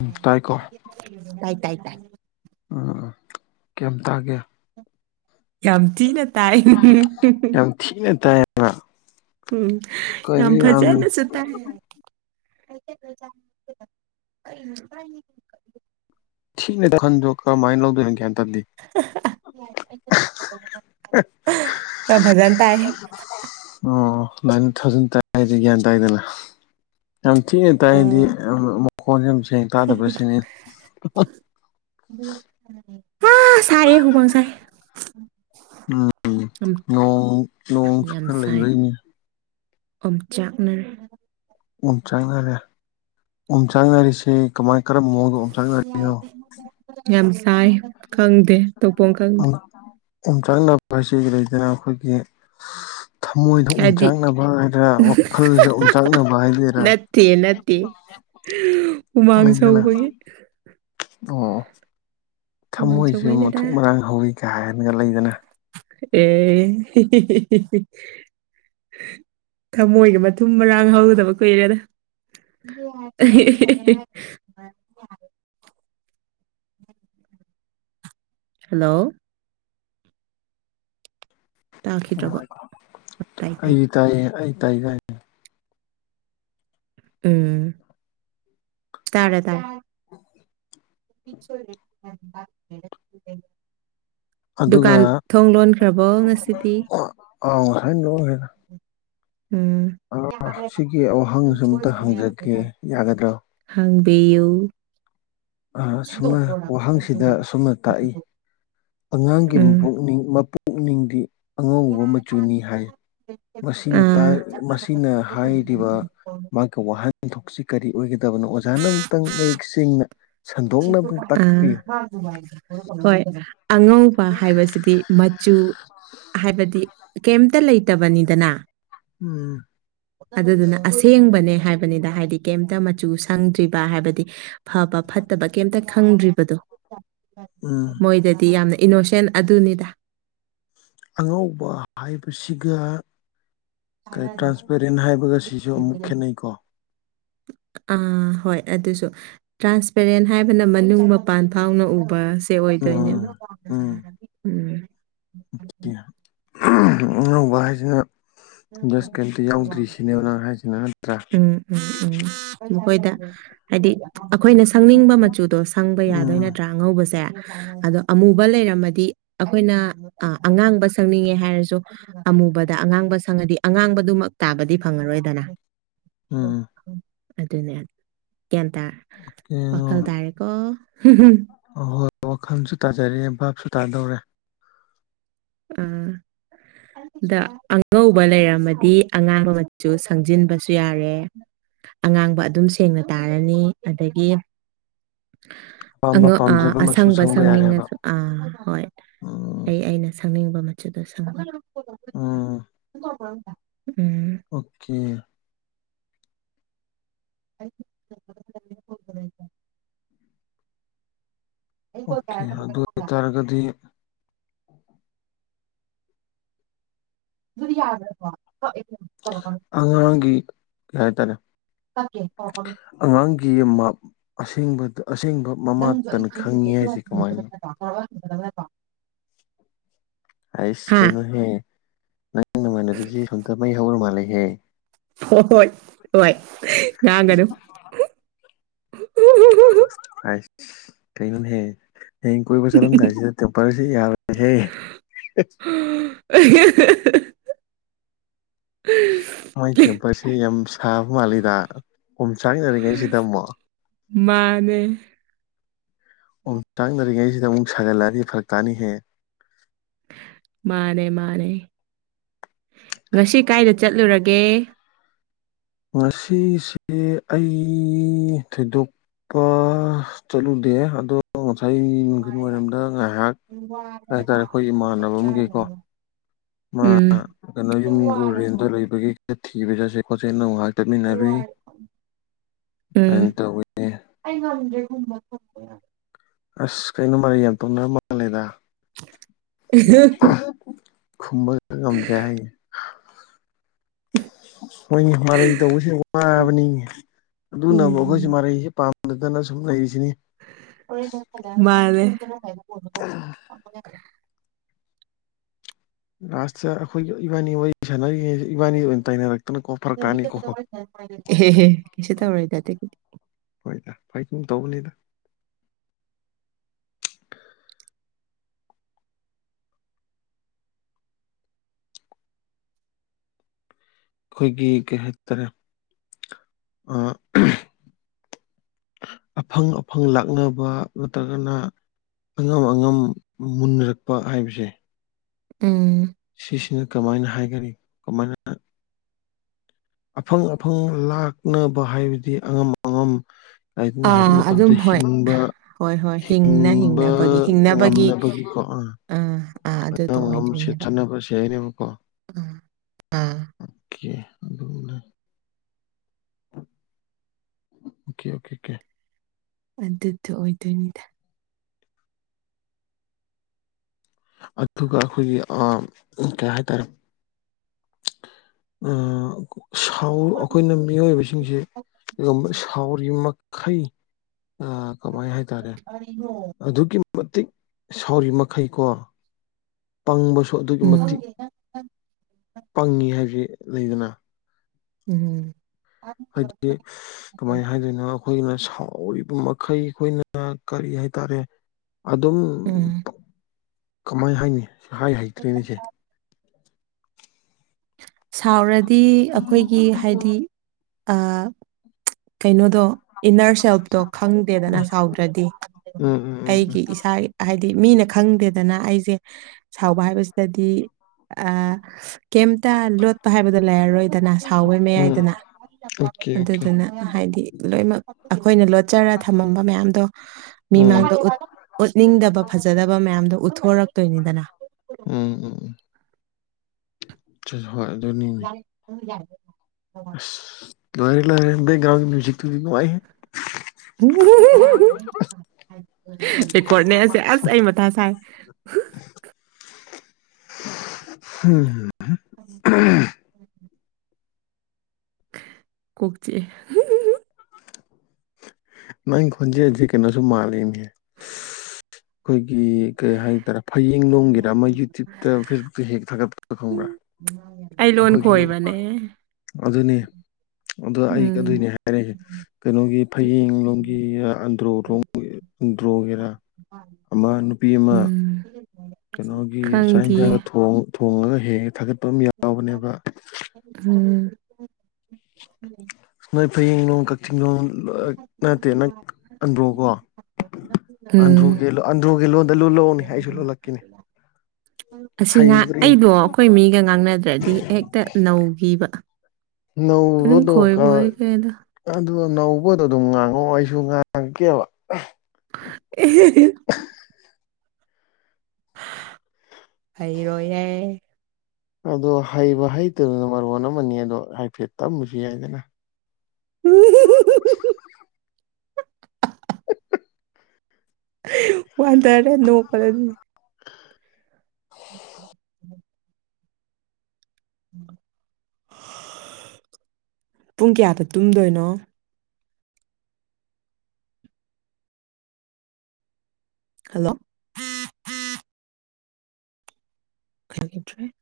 ꯎꯝ ꯇꯥꯏꯀꯣ ꯇꯥꯏ ꯇꯥꯏ ꯇꯥꯏ ꯎꯝ ꯀꯌꯥꯝ ꯇꯥꯒꯦ ꯌꯥꯝ ꯊꯤꯅ ꯇꯥꯏ ꯑ ꯎꯝ ꯌꯥꯝ ꯐꯖꯥꯅ ꯁꯨ ꯇꯥꯏ [inaudible] [unintelligible] [unintelligible] ꯈꯟꯗꯣꯛ ꯀꯃꯥꯏꯅ ꯂꯧꯗꯣꯏꯅ ꯒ꯭ꯌꯥꯟ ꯇꯗꯦ ꯑ ꯐꯖꯅ ꯇꯥꯏ ꯑꯗꯨꯨꯃꯥꯏꯅ ꯊꯧꯖꯤꯟ ꯇꯥꯏꯗꯤ ꯒ꯭ꯌꯥꯟ ꯇꯥꯏꯗꯅ ꯌꯥꯝ ꯊꯤꯅ ꯇꯥꯏꯗꯤ ꯌꯥꯝ ꯐꯣꯟꯁꯦ ꯌꯥꯝ ꯁꯦꯡ ꯇꯥꯗꯕ꯭ꯔꯥ ꯁꯤꯅꯤ ꯍꯥ ꯁꯥꯏꯌꯦ ꯍꯨꯃꯥꯡ ꯁꯥꯏ ꯎꯝ ꯌꯥꯝ ꯅꯣꯡ ꯅꯣꯡ ꯁꯨ ꯈ ꯂꯩꯕꯩꯅꯦ ꯑꯣꯝ ꯆꯥꯛꯅꯔꯦ ꯑꯣꯝꯆꯥꯛꯅꯔꯦ ꯑꯣꯝꯆꯥꯛꯅꯔꯤꯁꯦ ꯀꯃꯥꯏ ꯀꯔꯝꯕ ꯃꯑꯣꯡꯗ ꯑꯣꯝ ꯆꯥꯛꯅꯔꯤꯅꯣ ꯌꯥꯝ ꯆꯥꯏ ꯈꯪꯗꯦ ꯇꯧꯐꯝ ꯈꯪꯗꯦ ꯑꯣꯝꯆꯥꯛꯅꯕ ꯍꯥꯏꯁꯦ ꯂꯩꯗꯅ ꯑꯈꯣꯏꯒꯤ ꯊꯃꯣꯏꯗꯣ ꯍꯥꯏꯗꯤ ꯑꯣꯝꯆꯥꯛꯅꯕ ꯍꯥꯏꯗ꯭ꯔꯥ ꯋꯥꯈꯜꯁꯦ ꯑꯣꯝꯆꯥꯛꯅꯕ ꯍꯥꯏꯗꯣꯏꯔꯥ ꯅꯠꯇꯦ ꯅꯠꯇꯦ ꯍꯨꯃꯥꯡ ꯂꯩꯗꯅ ꯁꯧꯕꯒꯤ ꯑꯣ ꯍꯨꯃꯥꯡ ꯊꯃꯣꯏꯁꯦ ꯁꯧꯕꯩꯅꯦꯗ ꯃꯊꯨꯞ ꯃꯔꯥꯡ ꯍꯧꯋꯤ ꯀꯥꯏꯅ ꯂꯩꯗꯅ ꯑꯦ ꯍꯤꯍꯤꯍꯤ ꯊꯃꯣꯏꯒ ꯃꯊꯨꯝ ꯃꯔꯥꯡ ꯍꯧꯗꯕ ꯀꯨꯏꯔꯦꯗ [inaudible] [inaudible] ꯍꯜꯂꯣ ꯇꯥꯈꯤꯗ꯭ꯔꯕꯣ ꯇꯥꯏ ꯇꯥꯏ ꯑꯩꯗꯤ ꯇꯥꯏ ꯇꯥꯏꯌꯦ ꯑꯩ ꯇꯥꯏ ꯇꯥꯏ ꯎꯝ ꯇꯥꯔꯦ ꯇꯥꯔꯦ [inaudible] [inaudible] ꯑꯗꯨꯒ ꯗꯨꯀꯥꯟ ꯊꯣꯡ ꯂꯣꯟꯈ꯭ꯔꯕꯣ ꯉꯁꯤꯗꯤ ꯑꯥ ꯉꯁꯥꯏ ꯎꯝ ꯑ ꯁꯤꯒꯤ ꯋꯍꯪ ꯁꯤꯝꯇ ꯍꯪꯖꯒꯦ ꯌꯥꯒꯗ꯭ꯔꯣ ꯍꯪꯕꯌꯨ ꯑꯁꯨꯝꯅ ꯋꯥꯍꯪꯁꯤꯗ ꯑꯁꯨꯝꯅ ꯇꯥꯛꯏ ꯑꯉꯥꯡꯒꯤ ꯎꯝ ꯃꯕꯨꯛꯅꯤꯡ ꯃꯄꯨꯅꯤꯡꯗꯤ ꯑꯉꯧꯕ ꯃꯆꯨꯅꯤ ꯍꯥꯏ ꯃꯁꯤꯅ ꯇꯥ ꯑꯥ ꯃꯁꯤꯅ ꯍꯥꯏꯔꯤꯕ ꯃꯥꯒꯤ ꯋꯥꯍꯟꯊꯣꯛꯁꯤ ꯀꯔꯤ ꯑꯣꯏꯒꯗꯕꯅꯣ ꯑꯣꯖꯥꯅ ꯑꯃꯨꯛꯇꯪ ꯃꯌꯦꯛ ꯁꯦꯡꯅ ꯁꯟꯗꯣꯛꯅ ꯑꯃꯨꯛꯇꯪ ꯑ ꯇꯥꯛꯄꯤꯌꯨ ꯍꯣꯏ ꯑꯉꯧꯕ ꯍꯥꯏꯕꯁꯤꯗꯤ ꯃꯆꯨ ꯍꯥꯏꯕ ꯗꯤ ꯀꯩꯝꯇ ꯂꯩꯇꯕꯅꯤꯗꯅ ꯎꯝ ꯑꯗꯨꯗꯨꯅ ꯑꯁꯦꯡꯕꯅꯦ ꯍꯥꯏꯕ ꯍꯥꯏꯕꯅꯤꯗ ꯍꯥꯏꯗꯤ ꯀꯩꯝꯇ ꯃꯆꯨ ꯁꯪꯗ꯭ꯔꯤꯕ ꯍꯥꯏꯕꯗꯤ ꯐꯕ ꯐꯠ ꯇꯕ ꯀꯩꯝꯇ ꯈꯪꯗ꯭ꯔꯤꯕꯗꯣ ꯎꯝ ꯃꯣꯏꯗꯗꯤ ꯌꯥꯝꯅ ꯏꯅꯣꯁꯦꯟ ꯑꯗꯨꯅꯤꯗ ꯑꯉꯧꯕ ꯍꯥꯏꯕꯁꯤꯒ ꯇ꯭ꯔꯥꯟꯁꯄꯦꯔꯦꯟ ꯍꯥꯏꯕꯒ ꯁꯤꯁꯨ ꯑꯃꯨꯛ ꯈꯦꯠꯅꯩꯀꯣ [inaudible] ꯑꯥ ꯍꯣꯏ ꯑꯗꯨꯁꯨ ꯇ꯭ꯔꯥꯟꯁꯄꯦꯔꯦꯟ ꯍꯥꯏꯕꯅ ꯃꯅꯨꯡ ꯃꯄꯥꯟ ꯐꯥꯎꯅ ꯎꯕ ꯦ ꯎꯝ ꯑꯣꯏꯗꯣꯏꯅꯦꯕ ꯎꯝ ꯅ ꯋꯥꯁꯅ ꯎꯝ ꯅꯪ ꯍꯥꯏꯁꯤꯅ ꯅꯠꯇ꯭ꯔꯥ ꯎꯝ ꯎꯝ ꯍꯣꯏꯗ ꯍꯥꯏꯗꯤ ꯑꯩꯈꯣꯏꯅ ꯁꯪꯅꯤꯡꯕ ꯃꯆꯨꯗꯣ ꯁꯪꯕ ꯌꯥꯗꯣꯏ ꯎꯝ ꯅꯠꯇ꯭ꯔꯥ ꯑꯉꯧꯕꯁꯦ ꯑꯗꯣ ꯑꯃꯨꯕ ꯂꯩꯔꯝꯃꯗꯤ ꯑꯩꯈꯣꯏꯅ ꯑꯉꯥꯡꯕ ꯁꯛꯅꯤꯡꯉꯦ ꯍꯥꯏꯔꯁꯨ ꯑꯃ ꯑꯉꯥꯡꯕꯪꯉꯗꯤ ꯑꯉꯥꯡꯕꯗꯨꯃꯛ ꯇꯥꯕꯗꯤ ꯐꯪꯉꯔꯣꯏꯗꯅ ꯎꯝ ꯑꯗꯨꯅꯦ ꯒ꯭ꯌꯥꯟ ꯇꯥ ꯌꯦꯡꯉꯣ ꯋꯥꯈꯜ ꯇꯥꯔꯦꯀꯣ ꯑꯍꯣꯏ ꯋꯥꯈꯜꯁꯨ ꯇꯥꯖꯔꯦ ꯚꯥꯞꯁꯨ ꯇꯥꯗꯧꯔꯦ ꯑꯥ ꯑꯗ ꯑꯉꯧꯕ ꯂꯩꯔꯝꯃꯗꯤ ꯑꯉꯥꯡꯕ ꯃꯆꯨ ꯁꯪꯖꯤꯟꯕꯁꯨ ꯌꯥꯔꯦ ꯑꯉꯥꯡꯕ ꯑꯗꯨꯝ ꯁꯦꯡꯅ ꯇꯥꯔꯅꯤ ꯑꯗꯒꯤ ꯑ ꯑꯄꯥꯝꯕ ꯑ ꯄꯥꯝꯖꯕ ꯃꯆꯨ ꯑꯁꯪꯕ ꯁꯪꯕ ꯌꯥꯔꯦꯕ ꯁꯪꯅꯤꯡꯉꯁꯨ ꯑꯥ ꯍꯣꯏ ꯎꯝ ꯑꯩ ꯑꯩꯅ ꯁ ꯈꯪꯅꯤꯡꯕ ꯃꯆꯗ ꯁ ꯎꯝ ꯑꯣꯀꯦ [inaudible] ꯑꯣꯀꯦ ꯑꯗꯨ ꯑꯣꯏꯇꯥꯔꯒꯗꯤ ꯑꯗꯨꯗꯤ ꯌꯥꯗ ꯔꯣ ꯑꯉꯥꯡꯒꯤ ꯀꯩ ꯍꯥꯏꯇꯥꯔꯦ ꯑꯉꯥꯡꯒꯤ ꯑꯁꯦꯡꯕꯗ ꯑꯁꯦꯡꯕ ꯃꯃꯥꯇꯅ ꯈꯪꯉꯤ ꯍꯥꯏꯁꯦ ꯀꯃꯥꯏꯅ ꯃ ꯑꯩꯁ ꯀꯩꯅꯣꯍꯦ ꯅꯪ ꯅꯅꯨꯡꯉꯥꯏꯅꯕꯤꯁꯦ ꯁꯣꯝꯇ ꯃꯩ ꯍꯧꯔ ꯃꯥꯜꯂꯦꯍꯦ ꯍ ꯍꯣꯏ ꯍꯣꯏ ꯉꯒꯔ ꯑ ꯀꯩꯅ ꯍꯦ ꯍꯌꯦꯡ ꯀꯣꯏꯕ ꯆꯠꯂꯝꯗꯥꯏꯁꯤꯗ ꯇꯦꯝꯄꯜꯁꯤ ꯌꯥꯔꯦꯍꯦ [unintelligible] ꯃꯣꯏ ꯄ ꯌꯥꯝꯦꯝ ꯁꯥꯐ ꯃꯥ ꯂꯤꯗ ꯀꯨꯝ ꯆꯥꯅꯔꯤꯉꯩ ꯁꯤ ꯇꯝꯃꯣ ꯃꯥꯅꯦ ꯑꯣꯨꯛ ꯆꯥꯛꯅꯔꯤꯉꯩꯁꯤꯗ ꯑꯃꯨꯛ ꯁꯥꯒꯠꯂꯛꯑꯗꯤ ꯐꯔꯛ ꯀꯥꯅꯤꯍꯦ ꯃꯥꯅꯦ ꯃꯥꯅꯦ ꯉꯁꯤ ꯀꯥꯏꯗ ꯆꯠꯂꯨꯔꯒꯦ ꯉꯁꯤꯁꯦ ꯑꯩ ꯊꯣꯏꯗꯣꯛ ꯄꯥ ꯆꯠꯂꯨꯗꯦ ꯑꯗꯣ ꯏꯁꯩ ꯅꯨꯡꯊꯜ ꯋꯥꯔꯝꯗ ꯉꯥꯏꯍꯥꯛ ꯀꯩ ꯍꯥꯏꯇꯥꯔꯦ ꯑꯩꯈꯣꯏ ꯏꯃꯥꯟꯅꯕ ꯑꯃꯒꯤꯀꯣ ꯃꯥ ꯎꯝ ꯀꯩꯅꯣ ꯌꯨꯝꯒ ꯔꯦꯟꯗ ꯂꯩꯕꯒꯤ ꯊꯤꯕ ꯆꯠꯁꯦ ꯈꯣꯠꯉ ꯎꯝ ꯑꯗꯨꯃꯥꯏꯅ ꯇꯧꯋꯦ [unintelligible] ꯑꯁ ꯀꯩꯅꯣ ꯃꯔꯩ ꯌꯥꯝ ꯇꯧꯅꯔ ꯃꯥꯜꯂꯦꯗ ꯑ ꯈꯨꯝꯕ ꯉꯝꯗ꯭ꯔꯦ ꯍꯥꯏ ꯍꯣꯏ ꯃꯔꯩ ꯇꯧꯕꯁꯤ ꯋꯥꯕꯅꯤ ꯑꯗꯨꯅꯕꯨ ꯎꯝ ꯑꯩꯈꯣꯏꯁ ꯃꯔꯩꯁꯦ ꯄꯥ ꯑ ꯁꯨꯝ ꯃꯥꯅꯦ ꯑ ꯂꯥꯁꯇ ꯑꯩꯈꯣꯏꯒꯤ ꯏꯕꯥꯅꯤ ꯋꯥꯔꯤ ꯁꯥꯟꯅꯔꯤꯉꯩꯁꯤ ꯏꯕꯟꯅꯤ ꯑꯣꯏꯅ ꯇꯥꯏꯅꯔꯛꯀꯦ ꯑꯦ ꯍꯦ ꯀꯩꯁꯨꯛ ꯇꯧꯔꯦꯢꯗ ꯑꯗꯨꯗꯤ ꯍꯣꯏꯗ ꯐꯣꯏ ꯁꯨꯝ ꯇꯧꯕꯅꯤꯗ ꯑꯩꯈꯣꯏꯒꯤ ꯀꯩ ꯍꯥꯏꯇꯥꯔꯦ ꯑ ꯑꯐꯪ ꯑꯐꯪ ꯂꯥꯛꯅꯕ ꯅꯠꯇ꯭ꯔꯒꯅ ꯑꯉꯝ ꯑꯉꯝ ꯃꯨꯟꯅꯔꯛꯄ ꯍꯥꯏꯕꯁꯦ ꯎꯝ ꯁꯤꯁꯤꯅ ꯀꯃꯥꯏꯅ ꯍꯥꯏꯒꯅꯤ ꯀꯃꯥꯏꯅ ꯑꯐꯪ ꯑꯐꯪ ꯂꯥꯛꯅꯕ ꯍꯥꯏꯕꯗꯤ ꯑꯉꯝ ꯑꯉꯝ ꯍꯥꯏꯅꯤ ꯍꯧꯖꯤꯛ ꯑꯥ ꯃꯇꯝꯗ ꯑꯗꯨꯝ ꯍꯣꯏ ꯍꯤꯡꯕ ꯍꯣꯏ ꯍꯣꯏ ꯍꯤꯡꯅ ꯍꯤꯡꯕ ꯍꯤꯡꯅꯕꯒꯤ ꯍꯤꯡꯅꯕꯒꯤ ꯉꯝꯅꯕꯒꯤꯀꯣ ꯑꯥ ꯑꯥ ꯑꯗꯨꯗꯣ ꯑ ꯁꯤ ꯑꯣꯏꯗꯣꯏꯅꯦꯕ ꯊꯟꯅꯁꯅꯤꯕꯀꯣ ꯑꯥ ꯑꯥ ꯑꯣꯀꯦ ꯑꯣꯀꯦ ꯑꯣꯀꯦ ꯑꯣꯀꯦ ꯑꯗꯨꯗ ꯑꯣꯏꯗꯣꯏꯅꯤꯗ ꯑꯗꯨꯒ ꯑꯩꯈꯣꯏꯒꯤ ꯀꯩ ꯍꯥꯏꯇꯥꯔꯦ ꯑ ꯁꯥꯎ ꯑꯩꯈꯣꯏꯅ ꯃꯤꯑꯣꯏꯕꯁꯤꯡꯁꯦꯒꯨꯝꯕ ꯁꯥꯎꯔꯤ ꯃꯈꯩ ꯀꯃꯥꯏ ꯍꯥꯏꯇꯥꯔꯦ ꯑꯗꯨꯛꯀꯤ ꯃꯇꯤꯛ ꯁꯥꯎꯔꯤ ꯃꯈꯩꯀꯣ ꯄꯪꯕꯁꯨ ꯑꯗꯨꯛꯀꯤ ꯎꯝ ꯃꯇꯤꯛ ꯄꯪꯉꯤ ꯍꯥꯏꯁꯦ ꯂꯩꯗꯅ ꯎꯝꯝ ꯍꯥꯏꯗꯤ ꯀꯃꯥꯏꯅ ꯍꯥꯏꯗꯣꯏꯅꯣ ꯑꯩꯈꯣꯏꯅ ꯊꯥꯎꯔꯤꯕ ꯃꯈꯩ ꯑꯩꯈꯣꯏꯅ ꯀꯔꯤ ꯍꯥꯏꯇꯥꯔꯦ ꯑꯗꯨꯝ ꯎꯝ ꯀꯃꯥꯏ ꯍꯥꯏꯅꯤ ꯍꯥꯏ ꯍꯩꯇ꯭ꯔꯦꯅꯦꯁꯦ ꯁꯥꯎꯔꯗꯤ ꯑꯩꯈꯣꯏꯒꯤ ꯍꯥꯏꯗꯤ ꯀꯩꯅꯣꯗꯣ ꯏꯟꯅꯔ ꯁꯦꯜꯐꯇꯣ ꯎꯝ ꯎꯝ ꯈꯪꯗꯦꯗꯅ ꯁꯥꯎꯗ꯭ꯔꯗꯤ ꯎꯝ ꯎꯝ ꯑꯩꯒꯤ ꯏꯁꯥ ꯍꯥꯏꯗꯤ ꯗꯤ ꯃꯤꯅ ꯈꯪꯗꯦꯗꯅ ꯑꯩꯁꯦ ꯁꯥꯎꯕ ꯍꯥꯏꯕꯁꯤꯗꯗꯤ ꯀꯩꯝꯇ ꯂꯣꯠꯄ ꯍꯥꯏꯕꯗꯣ ꯂꯩꯔꯔꯣꯏꯗꯅ ꯁꯥꯎꯕꯩ ꯎꯝ ꯃꯌꯥꯏꯗꯅ ꯑꯣꯀꯦ ꯑꯣꯀꯦ ꯑꯗꯨꯗꯨꯅ ꯍꯥꯏꯗꯤ ꯂꯣꯏꯅꯃꯛ ꯑꯩꯈꯣꯏꯅ ꯂꯣꯠ ꯎꯠꯆꯔ ꯊꯝꯃꯝꯕ ꯃꯌꯥꯝꯗꯣ ꯃꯤ ꯎꯝ ꯃꯥꯡꯗ ꯎꯠꯅꯤꯡꯗꯕ ꯐꯖꯗꯕ ꯃꯌꯥꯝꯗꯣ ꯎꯠꯊꯣꯛ ꯍꯧꯔꯛꯇꯣꯏꯅꯤꯗꯅ ꯎꯝ ꯎꯝ ꯍꯣꯏ ꯑꯗꯨꯅꯤꯅꯦ ꯑꯁ ꯂꯣꯏꯔꯦ ꯂꯣꯏꯔꯦ ꯕꯦꯛꯒꯣꯟ ꯃꯨꯢꯖꯤꯛꯇꯨꯗꯤ ꯅꯨꯡꯉꯥꯏꯍꯦ ꯔꯀꯣꯔꯅꯦ ꯑꯁꯦ ꯑꯁ ꯑꯩ ꯃꯊꯥ ꯁꯥꯏ [inaudible] ꯍꯝ ꯀꯣꯛꯆꯤꯛꯑꯦ ꯅ ꯈꯣꯟꯖꯤꯖꯤ ꯀꯩꯅꯅꯥꯁꯨ ꯃꯥꯟꯂꯤꯅꯦ ꯍꯣꯏ ꯒꯤ ꯀꯩ ꯍꯥꯏꯇꯥꯔꯦ ꯐꯌꯦꯡ ꯂꯣꯡꯝꯒꯤꯔꯥ ꯑꯃ ꯌꯨꯇ꯭ꯌꯨꯕꯇ ꯐꯦꯁꯕꯨꯛꯇ ꯍꯦꯛ ꯊꯥꯒꯠꯄ ꯈꯪꯕ꯭ꯔꯥ ꯑꯩ ꯂꯣꯅ ꯑꯩꯈꯣꯏꯒꯤ ꯈꯣꯏ ꯕꯅꯦ ꯑꯗꯨꯅꯤ ꯑꯗ ꯑꯩ ꯑꯗꯨꯗꯣꯏꯅꯦ ꯍꯥꯏꯔꯁꯦ ꯀꯩꯅꯣꯒꯤ ꯐꯌꯦꯡ ꯂꯣꯝꯒꯤ ꯑꯟꯗ꯭ꯔꯣ ꯂꯣꯝꯒꯤ ꯑꯟꯗ꯭ꯔꯣ ꯒꯤꯔꯥ ꯑꯃ ꯅꯨꯄꯤ ꯑꯃ ꯎꯝ ꯀꯩꯅꯣꯒꯤ ꯆꯥꯛ ꯈꯪꯗꯤꯌꯦ ꯌꯦꯟꯁꯥꯡꯒ ꯊꯣꯡ ꯊꫭꯡꯉꯒ ꯍꯦꯛ ꯍꯦꯛ ꯊꯥꯒꯠ ꯄꯝ ꯌꯥꯎꯕꯅꯦꯕ [unintelligible] ꯅꯣꯏ ꯐꯌꯦꯡꯂꯣꯡ ꯀꯛꯆꯤꯡꯂꯣꯝ ꯅꯠꯇꯦ ꯅ ꯑꯟꯗ꯭ꯔꯣꯀꯣ ꯎꯝ ꯑꯟꯗ꯭ꯔꫭꯒꯤ ꯑꯟꯗ꯭ꯔꫭꯒꯤ ꯂꯣꯟꯗ ꯂꯨꯜꯂꯛꯎꯅꯦ ꯑꯩꯁꯨ ꯂꯣꯜꯂꯛꯀꯦꯅꯦ ꯑꯁꯤ ꯉꯥ ꯍꯩꯕ꯭ꯔꯤ ꯑꯩꯗꯣ ꯑꯩꯈꯣꯏ ꯃꯤꯒ ꯉꯥꯡꯅꯗ꯭ꯔꯗꯤ ꯍꯦꯛꯇ ꯅꯧꯘꯤꯕ ꯅꯧꯕꯗꫭ ꯀꯥ ꯀꯩꯗ ꯂꫭꯟ ꯅꯧꯕꯗꯣ ꯑꯗꯨꯝ ꯉꯥꯡꯉꯛꯑꯣ ꯑꯩꯁꯨ ꯉꯥꯡꯉꯛꯀꯦꯕ ꯑꯦ [unintelligible] ꯍꯩꯔꫭꯏꯌꯦ ꯑꯗꯣ ꯍꯩꯕ ꯍꯩꯇꯕꯅ ꯃꯔꯣꯟ ꯑꯃꯅꯤ ꯑꯗꯣ ꯍꯥꯏꯐꯦꯠ ꯇꯝꯃꯁꯨ ꯌꯥꯏꯗꯅ [unintelligible] ꯋꯥꯟꯗꯔꯦ ꯅꯣꯛꯄꯔꯅꯤ [inaudible] ꯄꯨꯡ ꯀꯌꯥꯗ ꯇꯨꯝꯗꯣꯏꯅꯣ ꯍꯜꯂꯣ ꯀ꯭ꯔꯦ [unintelligible]